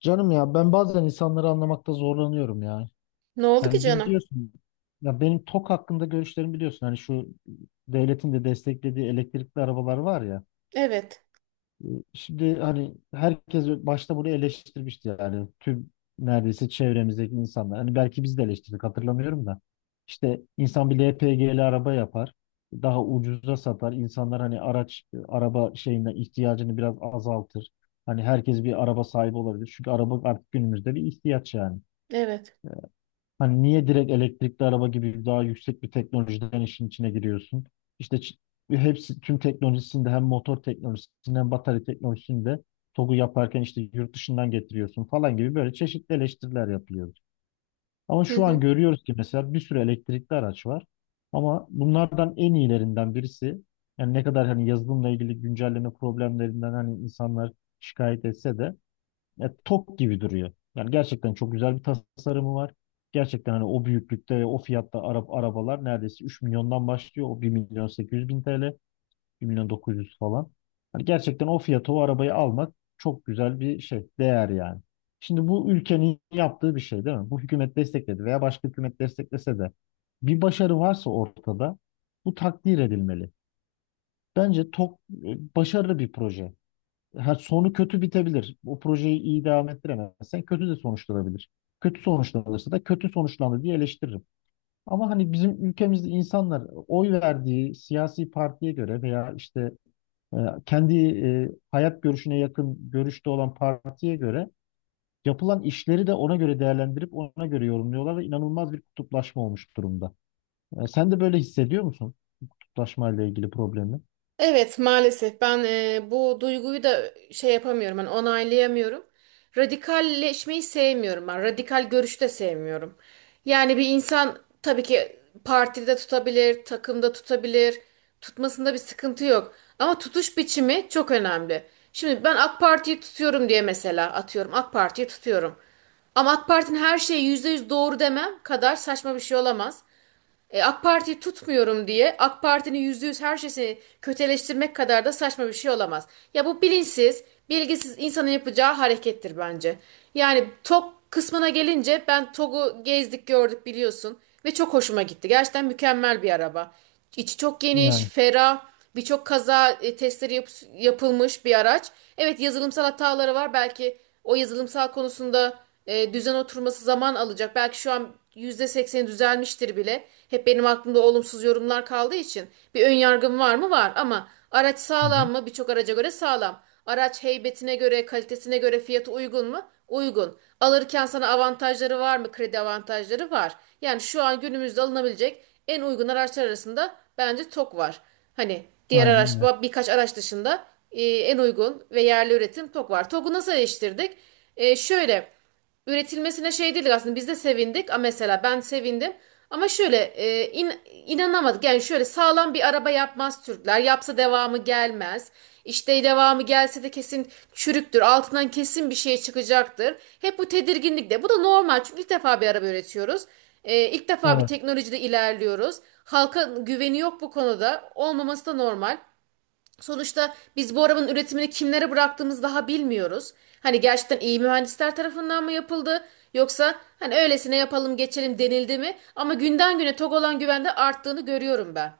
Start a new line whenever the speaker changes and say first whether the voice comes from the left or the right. left: Canım ya ben bazen insanları anlamakta zorlanıyorum ya.
right: Ne oldu ki
left: Yani
right: canım?
left: biliyorsun ya benim TOK hakkında görüşlerimi biliyorsun. Hani şu devletin de desteklediği elektrikli arabalar var ya.
right: Evet,
left: Şimdi hani herkes başta bunu eleştirmişti yani tüm neredeyse çevremizdeki insanlar. Hani belki biz de eleştirdik hatırlamıyorum da. İşte insan bir LPG'li araba yapar. Daha ucuza satar. İnsanlar hani araç, araba şeyinden ihtiyacını biraz azaltır. Hani herkes bir araba sahibi olabilir. Çünkü araba artık günümüzde bir ihtiyaç yani.
right: evet.
left: Hani niye direkt elektrikli araba gibi daha yüksek bir teknolojiden işin içine giriyorsun? İşte hepsi tüm teknolojisinde hem motor teknolojisinde hem batarya teknolojisinde TOG'u yaparken işte yurt dışından getiriyorsun falan gibi böyle çeşitli eleştiriler yapılıyor. Ama
right: Hı
left: şu an
right: hı.
left: görüyoruz ki mesela bir sürü elektrikli araç var. Ama bunlardan en iyilerinden birisi yani ne kadar hani yazılımla ilgili güncelleme problemlerinden hani insanlar şikayet etse de ya tok gibi duruyor. Yani gerçekten çok güzel bir tasarımı var. Gerçekten hani o büyüklükte, o fiyatta Arap arabalar neredeyse 3 milyondan başlıyor. O 1 milyon 800 bin TL, bir milyon 900 falan. Hani gerçekten o fiyata o arabayı almak çok güzel bir şey, değer yani. Şimdi bu ülkenin yaptığı bir şey değil mi? Bu hükümet destekledi veya başka hükümet desteklese de bir başarı varsa ortada bu takdir edilmeli. Bence çok başarılı bir proje ha, sonu kötü bitebilir. O projeyi iyi devam ettiremezsen kötü de sonuçlanabilir. Kötü sonuçlanırsa da kötü sonuçlandı diye eleştiririm. Ama hani bizim ülkemizde insanlar oy verdiği siyasi partiye göre veya işte e, kendi hayat görüşüne yakın görüşte olan partiye göre yapılan işleri de ona göre değerlendirip ona göre yorumluyorlar ve inanılmaz bir kutuplaşma olmuş durumda. E, sen de böyle hissediyor musun kutuplaşma ile ilgili problemi?
right: Evet, maalesef ben bu duyguyu da şey yapamıyorum, hani onaylayamıyorum. Radikalleşmeyi sevmiyorum ben. Radikal görüşü de sevmiyorum. Yani bir insan tabii ki partide tutabilir, takımda tutabilir. Tutmasında bir sıkıntı yok. Ama tutuş biçimi çok önemli. Şimdi ben AK Parti'yi tutuyorum diye mesela atıyorum. AK Parti'yi tutuyorum. Ama AK Parti'nin her şeyi %100 doğru demem kadar saçma bir şey olamaz. AK Parti'yi tutmuyorum diye AK Parti'nin %100 her şeyini kötüleştirmek kadar da saçma bir şey olamaz. Ya bu bilinçsiz, bilgisiz insanın yapacağı harekettir bence. Yani TOG kısmına gelince ben TOG'u gezdik gördük biliyorsun ve çok hoşuma gitti. Gerçekten mükemmel bir araba. İçi çok geniş,
left: Yani.
right: ferah birçok kaza testleri yapılmış bir araç. Evet, yazılımsal hataları var. Belki o yazılımsal konusunda düzen oturması zaman alacak. Belki şu an %80'i düzelmiştir bile. Hep benim aklımda olumsuz yorumlar kaldığı için bir ön yargım var mı? Var, ama araç
left: Hı
right: sağlam
left: hı.
right: mı? Birçok araca göre sağlam. Araç heybetine göre, kalitesine göre fiyatı uygun mu? Uygun. Alırken sana avantajları var mı? Kredi avantajları var. Yani şu an günümüzde alınabilecek en uygun araçlar arasında bence TOK var. Hani diğer
left: Aynen
right: araç,
left: öyle.
right: birkaç araç dışında en uygun ve yerli üretim TOG var. TOG'u nasıl eleştirdik? Şöyle üretilmesine şey dedik, aslında biz de sevindik. A mesela ben sevindim. Ama şöyle inanamadık. Yani şöyle sağlam bir araba yapmaz Türkler. Yapsa devamı gelmez. İşte devamı gelse de kesin çürüktür. Altından kesin bir şey çıkacaktır. Hep bu tedirginlik de. Bu da normal, çünkü ilk defa bir araba üretiyoruz. İlk defa bir
left: Evet,
right: teknolojide ilerliyoruz. Halka güveni yok bu konuda. Olmaması da normal. Sonuçta biz bu arabanın üretimini kimlere bıraktığımızı daha bilmiyoruz. Hani gerçekten iyi mühendisler tarafından mı yapıldı yoksa hani öylesine yapalım geçelim denildi mi? Ama günden güne Togolan güvende arttığını görüyorum ben.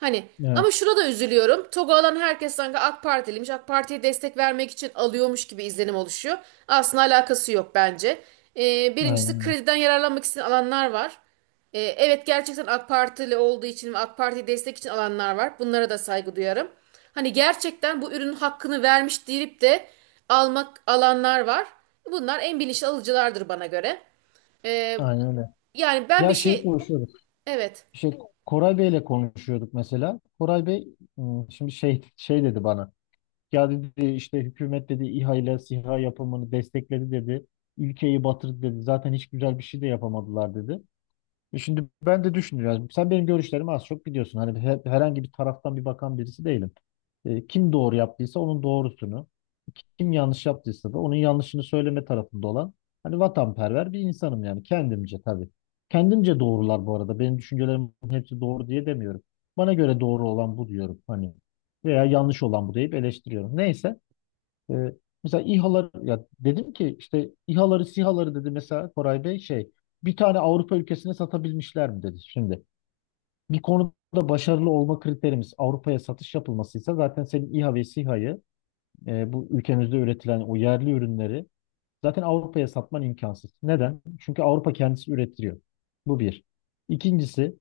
right: Hani,
left: evet.
right: ama şuna da üzülüyorum. Togolan herkes sanki AK Partiliymiş. AK Parti'ye destek vermek için alıyormuş gibi izlenim oluşuyor. Aslında alakası yok bence. Birincisi
left: Aynen öyle.
right: krediden yararlanmak isteyen alanlar var. Evet, gerçekten AK Partili olduğu için ve AK Parti'yi destek için alanlar var. Bunlara da saygı duyarım. Hani gerçekten bu ürünün hakkını vermiş deyip de almak alanlar var. Bunlar en bilinçli alıcılardır bana göre. E,
left: Aynen öyle.
right: yani ben
left: Ya
right: bir
left: şey
right: şey...
left: konuşuyorduk.
right: Evet.
left: Şey, Koray Bey'le konuşuyorduk mesela. Koray Bey şimdi şey dedi bana. Ya dedi işte hükümet dedi İHA ile SİHA yapımını destekledi dedi. Ülkeyi batırdı dedi. Zaten hiç güzel bir şey de yapamadılar dedi. E, şimdi ben de düşünüyorum. Sen benim görüşlerimi az çok biliyorsun. Hani herhangi bir taraftan bir bakan birisi değilim. E, kim doğru yaptıysa onun doğrusunu, kim yanlış yaptıysa da onun yanlışını söyleme tarafında olan hani vatanperver bir insanım yani kendimce tabii. Kendimce doğrular bu arada. Benim düşüncelerimin hepsi doğru diye demiyorum. Bana göre doğru olan bu diyorum hani veya yanlış olan bu deyip eleştiriyorum. Neyse. Ee, Mesela İHA'lar ya dedim ki işte İHA'ları SİHA'ları dedi mesela Koray Bey şey bir tane Avrupa ülkesine satabilmişler mi dedi şimdi. Bir konuda başarılı olma kriterimiz Avrupa'ya satış yapılmasıysa zaten senin İHA ve SİHA'yı bu ülkemizde üretilen o yerli ürünleri zaten Avrupa'ya satman imkansız. Neden? Çünkü Avrupa kendisi üretiliyor. Bu bir. İkincisi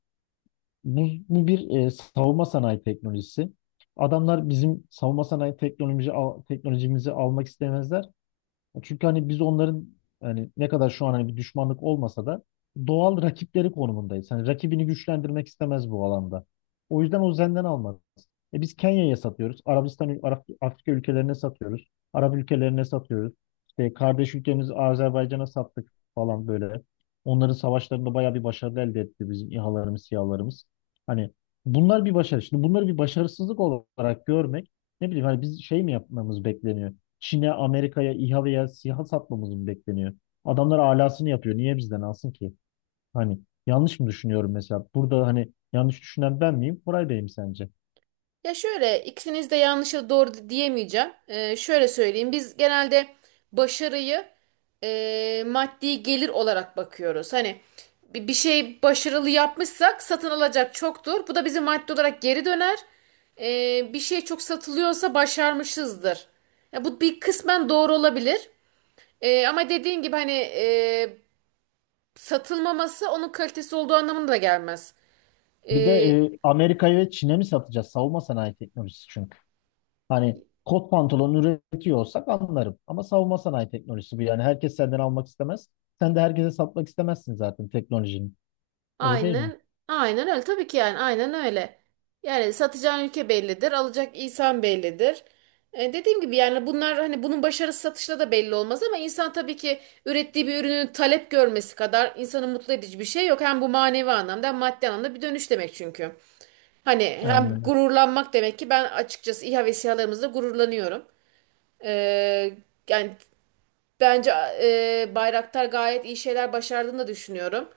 left: bu, bu bir savunma sanayi teknolojisi. Adamlar bizim savunma sanayi teknolojimizi almak istemezler. Çünkü hani biz onların hani ne kadar şu an hani bir düşmanlık olmasa da doğal rakipleri konumundayız. Hani rakibini güçlendirmek istemez bu alanda. O yüzden o Zen'den almaz. E, biz Kenya'ya satıyoruz. Arabistan, Arap, Afrika ülkelerine satıyoruz. Arap ülkelerine satıyoruz. İşte kardeş ülkemiz Azerbaycan'a sattık falan böyle. Onların savaşlarında bayağı bir başarı elde etti bizim İHA'larımız, SİHA'larımız. Hani bunlar bir başarı. Şimdi bunları bir başarısızlık olarak görmek ne bileyim hani biz şey mi yapmamız bekleniyor? Çin'e, Amerika'ya, İHA veya SİHA satmamız mı bekleniyor? Adamlar alasını yapıyor. Niye bizden alsın ki? Hani yanlış mı düşünüyorum mesela? Burada hani yanlış düşünen ben miyim? Koray Bey mi sence?
right: Ya şöyle, ikisiniz de yanlış ya da doğru diyemeyeceğim. Şöyle söyleyeyim. Biz genelde başarıyı maddi gelir olarak bakıyoruz. Hani bir şey başarılı yapmışsak satın alacak çoktur. Bu da bize maddi olarak geri döner. Bir şey çok satılıyorsa başarmışızdır. Ya bu bir kısmen doğru olabilir. Ama dediğin gibi hani satılmaması onun kalitesi olduğu anlamına da gelmez.
left: Bir de
right: Ee,
left: Amerika'ya ve Çin'e mi satacağız? Savunma sanayi teknolojisi çünkü. Hani kot pantolon üretiyor olsak anlarım. Ama savunma sanayi teknolojisi bu. Yani herkes senden almak istemez. Sen de herkese satmak istemezsin zaten teknolojinin. Öyle değil mi?
right: Aynen, aynen öyle. Tabii ki, yani aynen öyle. Yani satacağın ülke bellidir, alacak insan bellidir. Dediğim gibi yani bunlar hani bunun başarısı satışla da belli olmaz, ama insan tabii ki ürettiği bir ürünün talep görmesi kadar insanı mutlu edici bir şey yok. Hem bu manevi anlamda hem maddi anlamda bir dönüş demek çünkü. Hani
left: Aynen
right: hem
left: öyle.
right: gururlanmak demek ki ben açıkçası İHA ve SİHA'larımızla gururlanıyorum. Ee, yani bence Bayraktar gayet iyi şeyler başardığını da düşünüyorum.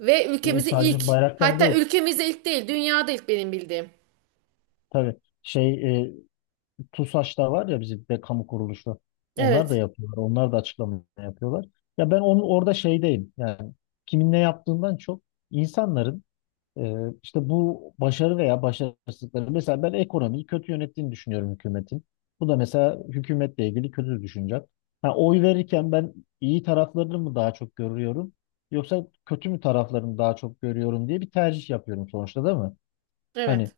right: Ve
left: E,
right: ülkemizi ilk,
left: sadece bayraklar
right: hatta
left: değil.
right: ülkemizde ilk değil, dünyada ilk benim bildiğim.
left: Tabii şey TUSAŞ'ta var ya bizim be kamu kuruluşu. Onlar da
right: Evet,
left: yapıyorlar. Onlar da açıklama yapıyorlar. Ya ben onun orada şeydeyim. Yani kimin ne yaptığından çok insanların e, işte bu başarı veya başarısızlıkları mesela ben ekonomiyi kötü yönettiğini düşünüyorum hükümetin. Bu da mesela hükümetle ilgili kötü düşüncem. Ha, oy verirken ben iyi taraflarını mı daha çok görüyorum yoksa kötü mü taraflarını daha çok görüyorum diye bir tercih yapıyorum sonuçta değil mi? Hani
right: evet.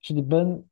left: şimdi ben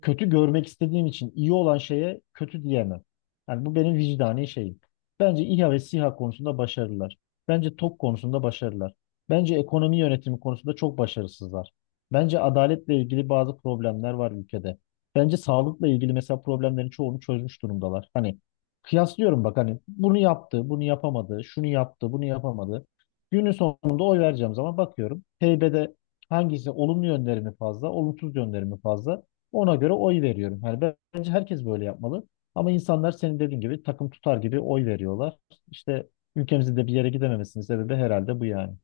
left: kötü görmek istediğim için iyi olan şeye kötü diyemem. Yani bu benim vicdani şeyim. Bence İHA ve SİHA konusunda başarılılar. Bence TOK konusunda başarılılar. Bence ekonomi yönetimi konusunda çok başarısızlar. Bence adaletle ilgili bazı problemler var ülkede. Bence sağlıkla ilgili mesela problemlerin çoğunu çözmüş durumdalar. Hani kıyaslıyorum bak hani bunu yaptı, bunu yapamadı, şunu yaptı, bunu yapamadı. Günün sonunda oy vereceğim zaman bakıyorum. Heybede hangisi olumlu yönleri mi fazla, olumsuz yönleri mi fazla? Ona göre oy veriyorum. Yani bence herkes böyle yapmalı. Ama insanlar senin dediğin gibi takım tutar gibi oy veriyorlar. İşte ülkemizin de bir yere gidememesinin sebebi herhalde bu yani.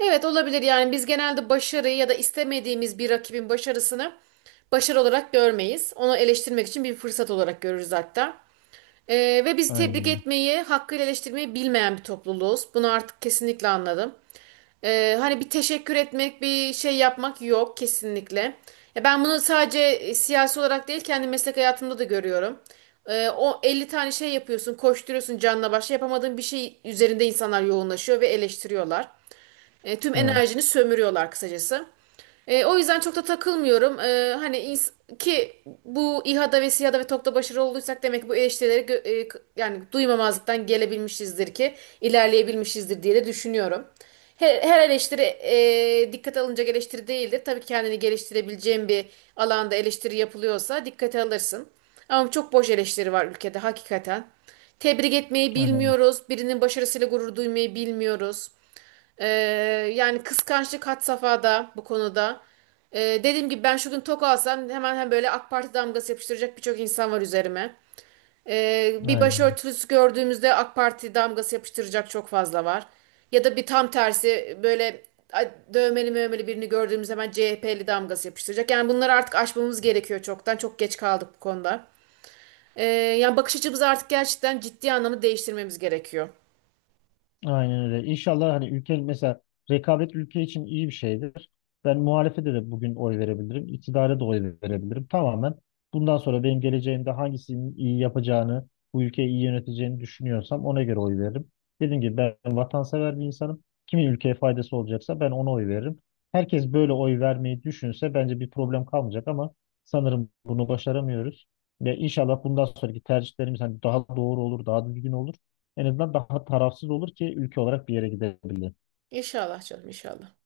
right: Evet, olabilir. Yani biz genelde başarıyı ya da istemediğimiz bir rakibin başarısını başarı olarak görmeyiz. Onu eleştirmek için bir fırsat olarak görürüz hatta. Ve bizi tebrik
left: Aynen.
right: etmeyi, hakkıyla eleştirmeyi bilmeyen bir topluluğuz. Bunu artık kesinlikle anladım. Hani bir teşekkür etmek, bir şey yapmak yok kesinlikle. Ya ben bunu sadece siyasi olarak değil, kendi meslek hayatımda da görüyorum. O 50 tane şey yapıyorsun, koşturuyorsun canla başla, yapamadığın bir şey üzerinde insanlar yoğunlaşıyor ve eleştiriyorlar. Tüm
left: Evet.
right: enerjini sömürüyorlar kısacası. O yüzden çok da takılmıyorum. Hani ki bu İHA'da ve SİHA'da ve TOKİ'de başarılı olduysak demek ki bu eleştirileri yani duymamazlıktan gelebilmişizdir ki ilerleyebilmişizdir diye de düşünüyorum. Her eleştiri dikkate alınacak eleştiri değildir. Tabii kendini geliştirebileceğin bir alanda eleştiri yapılıyorsa dikkate alırsın. Ama çok boş eleştiri var ülkede hakikaten. Tebrik etmeyi
left: Aynen.
right: bilmiyoruz. Birinin başarısıyla gurur duymayı bilmiyoruz. Ee, yani kıskançlık had safhada bu konuda. Dediğim gibi ben şu gün tok alsam hemen hem böyle AK Parti damgası yapıştıracak birçok insan var üzerime. Bir
left: Aynen.
right: başörtüsü gördüğümüzde AK Parti damgası yapıştıracak çok fazla var. Ya da bir tam tersi, böyle ay, dövmeli mövmeli birini gördüğümüz hemen CHP'li damgası yapıştıracak. Yani bunları artık aşmamız gerekiyor çoktan. Çok geç kaldık bu konuda. Ee, yani bakış açımızı artık gerçekten ciddi anlamda değiştirmemiz gerekiyor.
left: Aynen öyle. İnşallah hani ülke mesela rekabet ülke için iyi bir şeydir. Ben muhalefete de bugün oy verebilirim. İktidara da oy verebilirim. Tamamen bundan sonra benim geleceğimde hangisinin iyi yapacağını, bu ülkeyi iyi yöneteceğini düşünüyorsam ona göre oy veririm. Dediğim gibi ben vatansever bir insanım. Kimin ülkeye faydası olacaksa ben ona oy veririm. Herkes böyle oy vermeyi düşünse bence bir problem kalmayacak ama sanırım bunu başaramıyoruz. Ve inşallah bundan sonraki tercihlerimiz hani daha doğru olur, daha düzgün olur. En azından daha tarafsız olur ki ülke olarak bir yere gidebilir.
right: İnşallah canım, inşallah.